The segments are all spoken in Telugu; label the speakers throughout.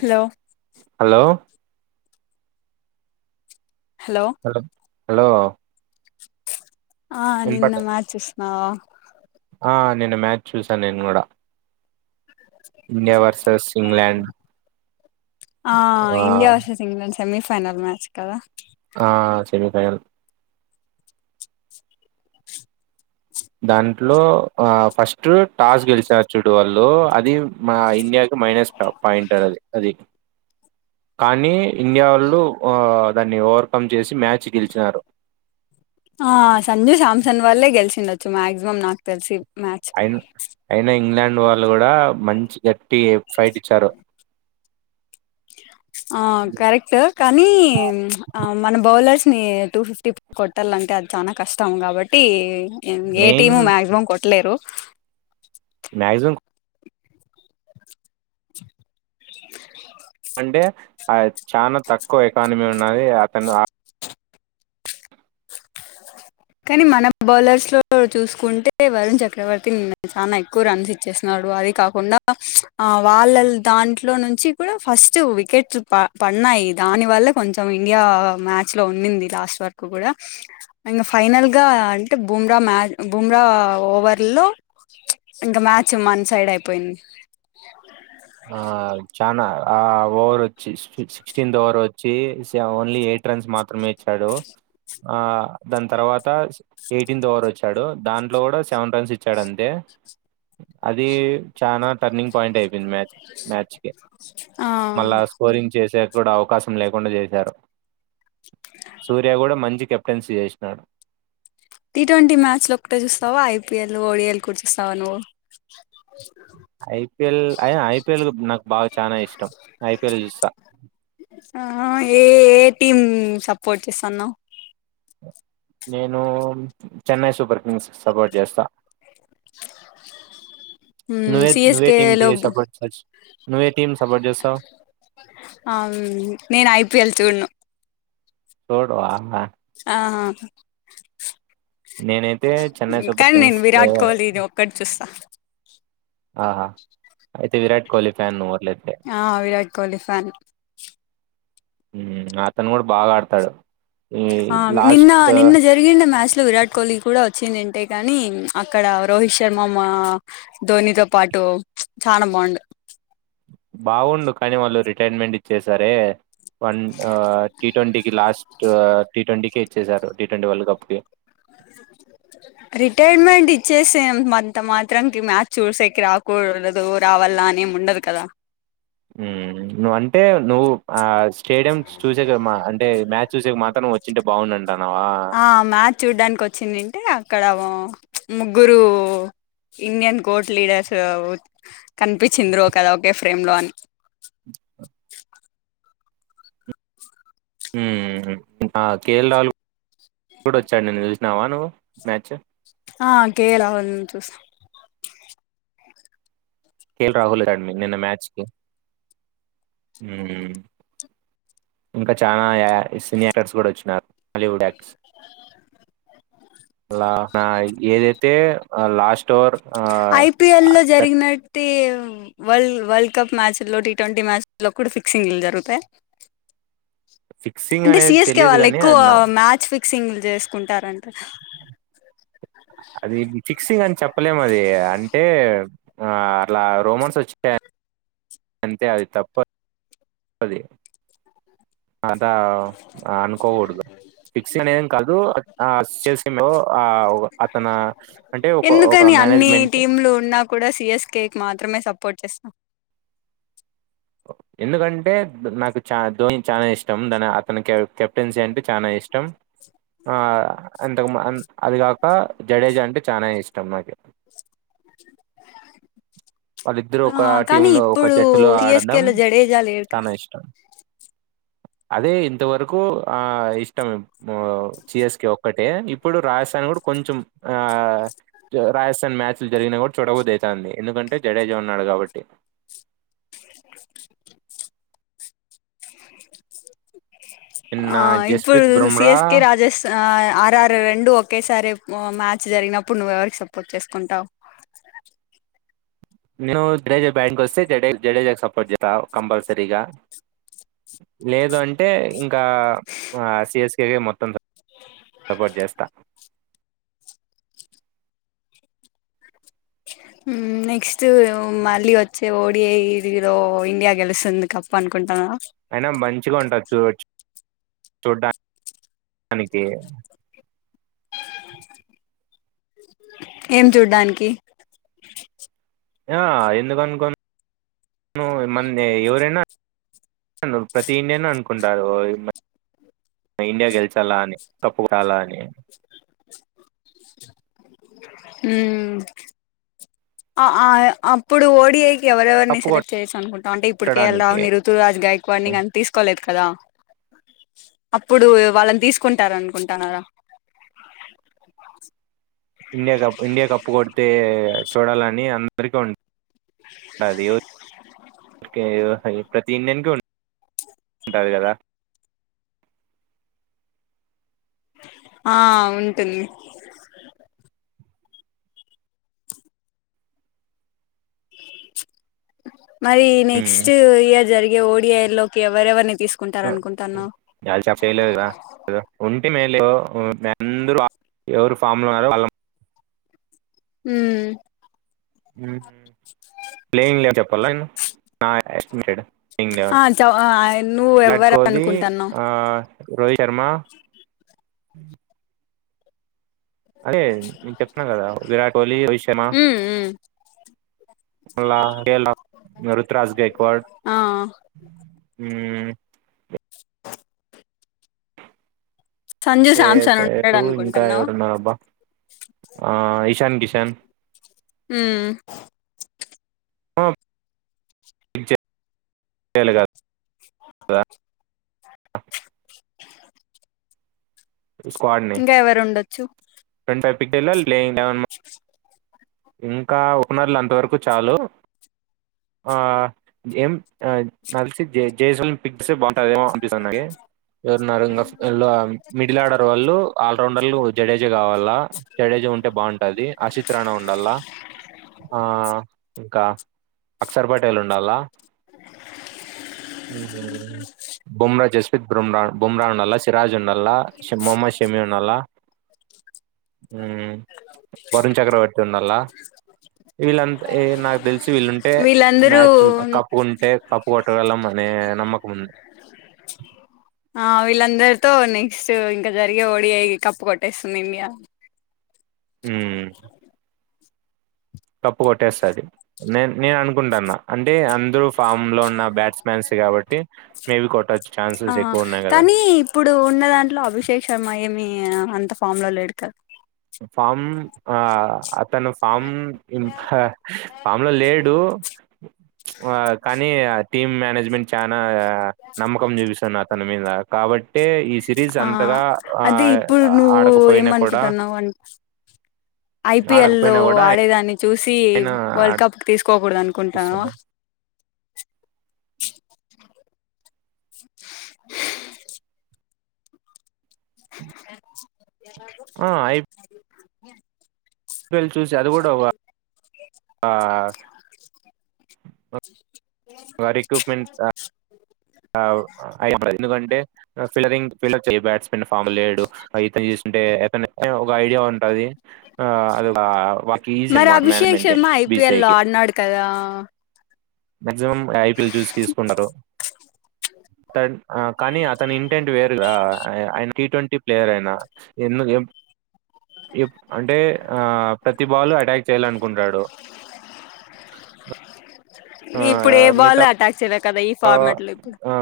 Speaker 1: Hello
Speaker 2: hello.
Speaker 1: హలో.
Speaker 2: హలో.
Speaker 1: ఆ నిన్న
Speaker 2: వినపడత
Speaker 1: మ్యాచూశ్నావ.
Speaker 2: ఆ నిన్న మ్యాచ్చూసా నేను గూడ. ఇండియా వర్సెస్ ఇంగ్లాండ్ ఆ.
Speaker 1: India versus England semifinal match కద.
Speaker 2: ఆ సెమీఫైనల్ దాంట్లో ఆ ఫస్ట్ టాస్ గెలిచార్ చూడు వాళ్ళు అది మా ఇండియాకి మైనస్ ట పాయింటరది అది. కానీ ఇండియా వళ్ళు దాన్ని ఓవర్కమ్ చేసి మ్యాచ్ గెలిచినారు.
Speaker 1: ఆ సంజు సామ్సన్ వాళ్లే గెలిసిండొచ్చు మాక్సిమం నాక్ తెల్సి.
Speaker 2: ఐన్ ఐనా ఇంగ్లాండ్ వాళ్ళు గుడా మంచి గట్టి ఫైటిచ్చారు.
Speaker 1: ఆ కరెక్ట్ కానీ మ్ హ అ మన బౌలర్స్ ని టూ ఫిఫ్టీ ప్ కొట్టల్లంటె అద్ చానా కష్టం కాబట్టి న్ ఏం ఏ
Speaker 2: మెయిన్
Speaker 1: టీము మ్యాక్సిమమ్ కొట్లేరు.
Speaker 2: మ్యాక్జిమమ్
Speaker 1: చ్
Speaker 2: అంటె అ చానా తక్కువ ఎకానమీ ఉన్నాది అతను ఆ
Speaker 1: కానీ మన బౌలర్స్ లో చూస్కుంటె వరుణ్ చక్రవర్తి నిన్న చానా ఎక్కువ రన్స్ ఇచ్చేస్నా వాది కాకుండా ఆ వాళ్ళ దాంట్లో నుంచి కూడా ఫస్ట్ వికెట్ ప పం న్నాయి దాని వల్ల కొంచెం ఇండియా మ్యాచ్ లో ఉండింది. లాస్ట్ వరకు కూడా ఇంగ ఫైనల్ గా అంటే బుమ్రా మ్యాచ్ బుమ్రా ఓవర్ లో ప్చ్ ఇంక మ్యాచ్ మన్ సైడైపొయ్ంది.
Speaker 2: ఆ చానా ఆ ఓవరొచ్చి సి స్టిక్స్ సిక్స్టీన్త్ ఓవరొచ్చి సేఓన్లీ ఎయ్ట్ ట్రన్స్ మాత్రమే ఇచ్చాడు. ఆ దాంతర్వాత ఎయిటీన్త్ ఓవర్ వొచ్చాడు. దాంట్లో గూడా సెవెన్ టైమ్స్ ఇచ్చాడంతే అది చానా టర్నింగ్ పాయింట్ అయిపేయింది మ్యాచ్ మ్యాచ్ కి
Speaker 1: ఆ
Speaker 2: మళ్ళా స్కోరింగ్ చేసాక్ కూడవకాశం లేకుండ జేసారు సూర్య గూడా మంచి కెప్టెన్సీ జేసినారు.
Speaker 1: టీ ట్వంటీ మ్యాచ్లోకట్టే జూస్తావా? ఐపీఎల్ ఓడిఎల్ కూడా చూస్తావా నువు. చూసినాను
Speaker 2: కెల్ అయ ఐపిఎల్ నాక్ బా చానా ఇష్టం ఐపీఎల్ చూస్తా
Speaker 1: ఆహ ఏ ఏ టీమ్ సపోర్ట్ చేస్తన్నవ్?
Speaker 2: నేను చెన్నై సూపర్ కింగ్స్ కీ సపోర్ట్ చేస్తా. నువేట్
Speaker 1: సిఎస్కే లో
Speaker 2: నువేటీంకి సపోర్ట్ జెస్, నువేటీంకి సపోర్ట్ జెస్తావ్?
Speaker 1: అమ్ నేనైపియల్ చూడ్ను.
Speaker 2: చూడ్వా మె
Speaker 1: అహహ్
Speaker 2: నేనైతే చెన్నై సూపర్
Speaker 1: కానీ నేను
Speaker 2: కింగ్స్ కే
Speaker 1: విరాట్ కోహ్లీ ఒక్కటి చూస్తా
Speaker 2: ఆహా అయితే విరాట్ కోహ్లీ ఫ్యాన్ నువు
Speaker 1: ఆహ విరాట్ కోహ్లీ ఫ్యాన్
Speaker 2: మ్మ్ అతను గూడా బాగాడ్తాడు.
Speaker 1: ఆ నిన్న నిన్న జరిగిందీ మ్యాచ్ లో విరాట్ కోహ్లీ కూడా వచ్ చ్చిందింటే కాని ప్చ్ అక్కడ రోహిత్ శర్మమ్మ ధోనితో పాటు ప్చ్ చానా బాగుండు. అ
Speaker 2: బావుండు కానీ వాళ్ళు రిటైర్మెంట్ ఇచ్చేసారే వన్ ఆ టీట్వంటీ కి, లాస్ట్ టీ ట్వంటీ కే ఇచ్చేసారు. టీ ట్వంటీ వల్డ్ కప్ కి
Speaker 1: [inaudible] రిటైర్మెంట్ ఇచ్చేసెన్మంతా మాత్రం దీ మ్యాచ్ చూసేకి రాకూడదు, రావాల్నాని ముండదు కదా.
Speaker 2: మ్మ్ నువంటే నువ్వు ఆ స్టేడియం చూసేకే మా అంటే మ్యాచ్ చూసేకే మాత్రం నువొచ్చుంటే బాగుండన్
Speaker 1: ఆ మ్యాచ్ చూడ్డానికొచ్చిందంటే అక్కడామొ ప్చ్ ముగ్గురు ఇండియన్ గోట్ లీడర్స్ అవో కనిపించింద్రో కదా ఒకే ఫ్రేమ్ లో అని.
Speaker 2: ఒ హుమ్మ్ ఆ కేరళలో ఉప్పుడోచ్చాడు నిన్న జూసినవా నువు మ్యాచ్చు
Speaker 1: ఆ కేలవంచూసం
Speaker 2: కేల్ రాహులే లెడన్ని నిన్న మ్యాచ్కి హుమ్మ్ ఇంక చానా యా సినీ యాక్టర్స్ గూడా వొచ్చినరు బాలీవుడ్ యాక్ట్స్ అలా నా ఏదైతే ఆ లాస్ట్ ఓవర్
Speaker 1: ఐపియల్లో జరిగినట్టే వల్డ్ వల్డ్ కప్ మ్యాచ్ ల్లో, టీ ట్వంటీ మ్యాచ్ లో కూడా ఫిక్సింగ్లు జరుగుతే
Speaker 2: ఫిక్సింగ్
Speaker 1: అంటే
Speaker 2: అనేది
Speaker 1: సియెస్కే
Speaker 2: తెలియదు కాని
Speaker 1: వాళ్ళేక్కువ
Speaker 2: అది నా-
Speaker 1: మ్యాచ్ ఫి క్సింగ్ల్ జెస్కుంటరంట.
Speaker 2: అది ఫిక్సింగని చెప్పలేమది అంటే? ఆ అట్లా రోమన్స్ వొచ్చినయ్ అంతే అది తప్పద్ అది అదా అనుకోకూడదు. ఫిక్సింగ్ అనే ఏంకాదు ఆ చేసే మే ఆ అతను అంటే ఒక ఒక
Speaker 1: ఎందుకని అన్ని
Speaker 2: మేనేజ్మెంట్
Speaker 1: టీంలు ఉన్నా కూడా సిఎస్కె మాత్రమే సపోర్ట్ చేస్తాం.
Speaker 2: ఎందుకంటే నాకు చా ధోని చాలా ఇష్టం. దాని అతని కెప్టెన్సీ అంటే చాలా ఇష్టం. ఆ అంతకు అది కాక జడేజా అంటే చానా ఇష్టం. నాకీ వాళ్ళిద్దరు
Speaker 1: ఆ
Speaker 2: ఒక టీమ్
Speaker 1: కానీ
Speaker 2: లో ఒక
Speaker 1: ఇప్పుడు
Speaker 2: జట్టులో ఆడడం
Speaker 1: సిఎస్కెలో జడేజా లేరు కదా.
Speaker 2: చాలా ఇష్టం
Speaker 1: ఇ
Speaker 2: అదే ఇంతవరకు ఆ ఇష్టం. ఉ సిఎస్కె ఒక్కటే ఇప్పుడు రాజస్థాన్ కొంచెం ఆ రాజస్థాన్ మ్యాచ్లు జరిగిన కూడా చూడబుద్ధిఅయితాంది. ఎందుకంటే జడేజా ఉన్నాడు కాబట్టి నిన్న
Speaker 1: ఆ ఇప్పుడు
Speaker 2: జస్ప్రీత్ బుమ్రా
Speaker 1: సిఎస్కె రాజస్థాన్ ఆ ఆర్ఆర్ రెండు ఒకేసారి మ్యాచ్ జరిగినప్పుడు నువ్ఎవరికి సపోర్ట్ చేసుకుంటావ్.
Speaker 2: నను జడేజా బ్యాటింగ్ వస్తే జడ జడేజా సపోర్ట్ జతా కంపల్సరీగా లేదు అంటే ఇంకా ఆ సిఎస్కే మొత్తం సపోర్ట్ చేస్తా
Speaker 1: ఉమ్ నెక్స్ట్ మళ్ళీ వచ్చే ఒడ్ [unintelligible] ఇండియా గెలుస్తుంది కప్ అనుకుంటనవా
Speaker 2: రోజ్ చూడ్డ డానికి
Speaker 1: ఏం చూడ్డానికి
Speaker 2: ఆ ఎందుకనుకోను మన్ది ఎవరైనా అవును ప్రతి ఇండియన్ అనుకుంటారు. ఇండియా గెలిచాల్లా అని కప్పురాల్లా అని
Speaker 1: హు అ ఆ ఆప్పుడు ఓడిఐ ఎవరెవరిని
Speaker 2: కప్పు
Speaker 1: సెలక్ట్ చేసు అనుకుంటాంటే ఇప్పుడు కెల్
Speaker 2: కొట్టడానికి
Speaker 1: రాహుల్ని, రుతురాజ్, గైక్వాడ్ని కానీ తీసుకోలేదు. కదా అప్పుడు వాళ్ళని తీసుకుంటార అనుకుంటనారా
Speaker 2: ఇండియా కప్ ఇండియా కప్ కొడితే చూడాలని అందరికీ ఉం టది కెయు అ ప్రతి ఇండియన్కి ఉన్ ఉంటాది కదా
Speaker 1: ఆ ఉంటుంది మరి
Speaker 2: ఉమ్.
Speaker 1: నెక్స్ట్ ఇయర్ జరిగే ఓడిఐ లోకి ఎవరెవరిని తీసుకుంటారు
Speaker 2: [unintelligible]
Speaker 1: అనుకుంటున్నావ్
Speaker 2: ఫిఫ్టీన్ మే లో అందరు ఎవరు ఫామ్ లో ఉన్నారో
Speaker 1: ఊమ్
Speaker 2: ఉ ప్లేయింగ్ లే చెప్పాలా నేను నా ఎస్టిమేటెడ్ ఇంగ్
Speaker 1: ఆ చ నువ్వు
Speaker 2: విరాట్
Speaker 1: ఎవ్వరు
Speaker 2: కోహ్లీ
Speaker 1: అనుకుంటున్నావ్
Speaker 2: ఆ రోహిత్ శర్మా అదే నేను చెప్తున్నా కదా విరాట్ కోహ్లీ, రోహిత్ శర్మా
Speaker 1: మ్మ్ మ్మ్
Speaker 2: మల్లా కెల్ రాహు రుతురాజ్ గైక్వాడ్
Speaker 1: ఆ
Speaker 2: ఉమ్
Speaker 1: సంజు
Speaker 2: సే
Speaker 1: శాంసన్ ఉంటాడు
Speaker 2: సేరు ఇంకా
Speaker 1: అనుకుంటున్నావా
Speaker 2: ఎవరు ఉన్నారు అబ్బా ఆ ఇశాన్ కిష్ చెన్
Speaker 1: ఉ
Speaker 2: ఆ కేఏల్ గాదు
Speaker 1: బ్లాంక్
Speaker 2: స్క్వాడ్
Speaker 1: ఇంకా ఎవరు ఉండొచ్చు
Speaker 2: మిక్ తెలవల్లే ఏవన్న ఇంకా ఓపనర్లు అంత వరకు చాలు
Speaker 1: బ్లాంక్
Speaker 2: ఆ ఏం నలిసి జైస పిగ్స్ బాగుంటాయేమో అనిపిస్తుంది నాకి ఎవరున్నారు ఇంకా మిడిల్ ఆర్డర్ వాళ్ళు ఆల్రౌండర్లు జడేజా కావాల జడేజా ఉంటే బాగుంటది ఆసిత్రణ ఆ ఇంకా అక్షర్ ప టెలు ఉండాలా బుమ్ర జస్విత్ బుమ్ర బుమ్ర ఉండాల సిరాజ్ ఉండల్ల షు మొహమ్మద్ షెమి ఉండాల వరుణ్ చక్రవర్తి ఉండాల వీళ్ళంతా నాకు తెలిసి వీళ్ళుంటే
Speaker 1: వీళ్ళందరూ
Speaker 2: మ్యాచ్ కప్పు ఉంటే కప్పు కొట్టగలం అనే ఏ నమ్మకముంది
Speaker 1: ఆ వీళ్ళందరితో నెక్స్ట్ ఇంకా జరిగే ఓడిఐ కప్పు కొట్టేస్తుంది ఇండియా
Speaker 2: ఉమ్ కప్పు కొట్టేస్తది నే నేను అనుకుంటాన్నా అంటే అందరు ఫామ్ లో ఉన్న బ్యాట్స్ మాన్స్ కాబట్టి మేబి కొట్టో
Speaker 1: ఆ కానీ ఇప్పుడు ఉన్న దాంట్లో అభిషేక్ శర్మ ఏమి అంత ఫామ్ లో లేడు కద
Speaker 2: ఫామ్ ఆ అతను ఫామ్ హ ఫాములో లేడు ఆ కానీ టీమ్ మానేజ్మెంట్ చాన్ ఆ నమ్మకం చూపిస్తది అతని మీద కాబట్టి ఈ సిరీస్
Speaker 1: ఆ
Speaker 2: అంతగా ఆ
Speaker 1: అది ఇప్పుడు నువ్వు
Speaker 2: ఆడకపోయినా కూడా
Speaker 1: ఏమనుకుంటున్నావు అ ఐపిఎల్ లో
Speaker 2: ఆడకపోయినా కూడా
Speaker 1: ఆడేదాని చు చూసి
Speaker 2: ఆయన
Speaker 1: వరల్డ్ కప్ తీసుకోకూడదు అనుకుంటాన్నవ
Speaker 2: ఆడిపిస్తున్నాడు
Speaker 1: బ్లాంక్ బ్లాంక్
Speaker 2: ఆ
Speaker 1: [inaudible]
Speaker 2: ఐపీఎల్ చూసి అది కూడ ఒగ ఆ రిక్రూట్మెంట్ అయింది ఎందుకంటే ఫిలవింగ్ ఫిల్లప్ చేయి బ్యాట్స్ ఫాముల లేడు ఇతను చేస్తుంటే అత ఒక ఐడియా ఉంటది అది అదొక అ
Speaker 1: మరి అభిషేక్ శర్మ ఐపిఎల్ లో ఆడినాడు కదా
Speaker 2: మక్సిమం ఐపీఎల్ చూసి తీసుకున్నరు
Speaker 1: బ్లాంక్
Speaker 2: టెన్ కానీ అతని ఇంటెంట్ వేరుగ ఆయన టీ ట్వంటీ ప్లేయర్ అయిన ఎందుకు ఎప్ అంటే ఆ ప్రతి బాలు అటాక్ చేయాలనుకుంటాడు ఆ
Speaker 1: ఇప్పుడు ఏ బాల్
Speaker 2: మిగతా
Speaker 1: అటాక్ చేయలె కదా ఈ
Speaker 2: ఆ
Speaker 1: ఫార్మాట్ లో ఇప్పుడు
Speaker 2: అ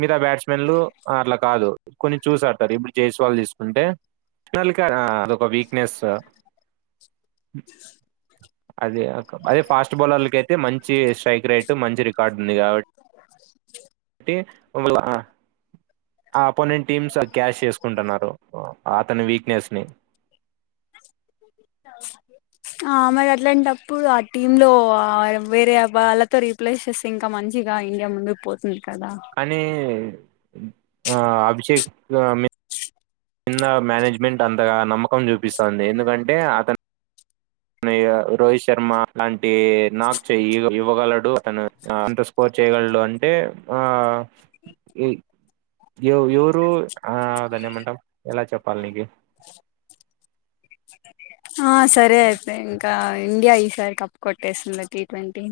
Speaker 2: మిగతా బ్యాట్స్మెన్లు అట్లకా కాదు కొన్ని చూసాడతారు ఇప్పుడు జైస్వాల్ తీసుకుంటే [unintelligible] అదొక వీక్నెస్ అదే అదే ఫాస్ట్ బౌలర్లకయితే మంచి స్ట్రైక్ రైటు మంచి రికార్డు ఉంది కాబ ట్టి వాళ్ళు ఆ ఆ అపోనెంట్ టీమ్స్ క్యాష్ చేసుకుంటున్నరు అతని వీక్నెస్ ని
Speaker 1: బ్లాంక్ ఆ మరి అట్లాంటప్పుడు ఆ టీమ్ లో వేరే వాళ్ళతో రీప్లేస్ చేస్తే ఇంకా మంచిది ఆ ఇండియా ముందూకుపోతుంది
Speaker 2: కానీ ఆ అభిషేక్ మి చిన్న మేనేజ్మెంట్ అంతగా నమ్మకం చూపిస్తుంది ఎందుకంటే అతను రోహిత్ శర్మ లాంటి నాక్ చేయి ఇవ్వవగలడు అతను ఏంత స్కోర్ చేయగలడు అంటే ఆ ఈ ఎవ ఎవరు ఆ దానేమంటం ఎలా చెప్పాలి నీకి
Speaker 1: ఆ సరే అయితే ఇంకా ఇండియా ఈసారి కప్ కొట్టేసింది టీ ట్వంటీ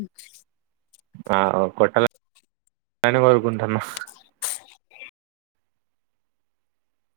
Speaker 2: ఆ కొట్టలలనే కోరుకుంటున్నా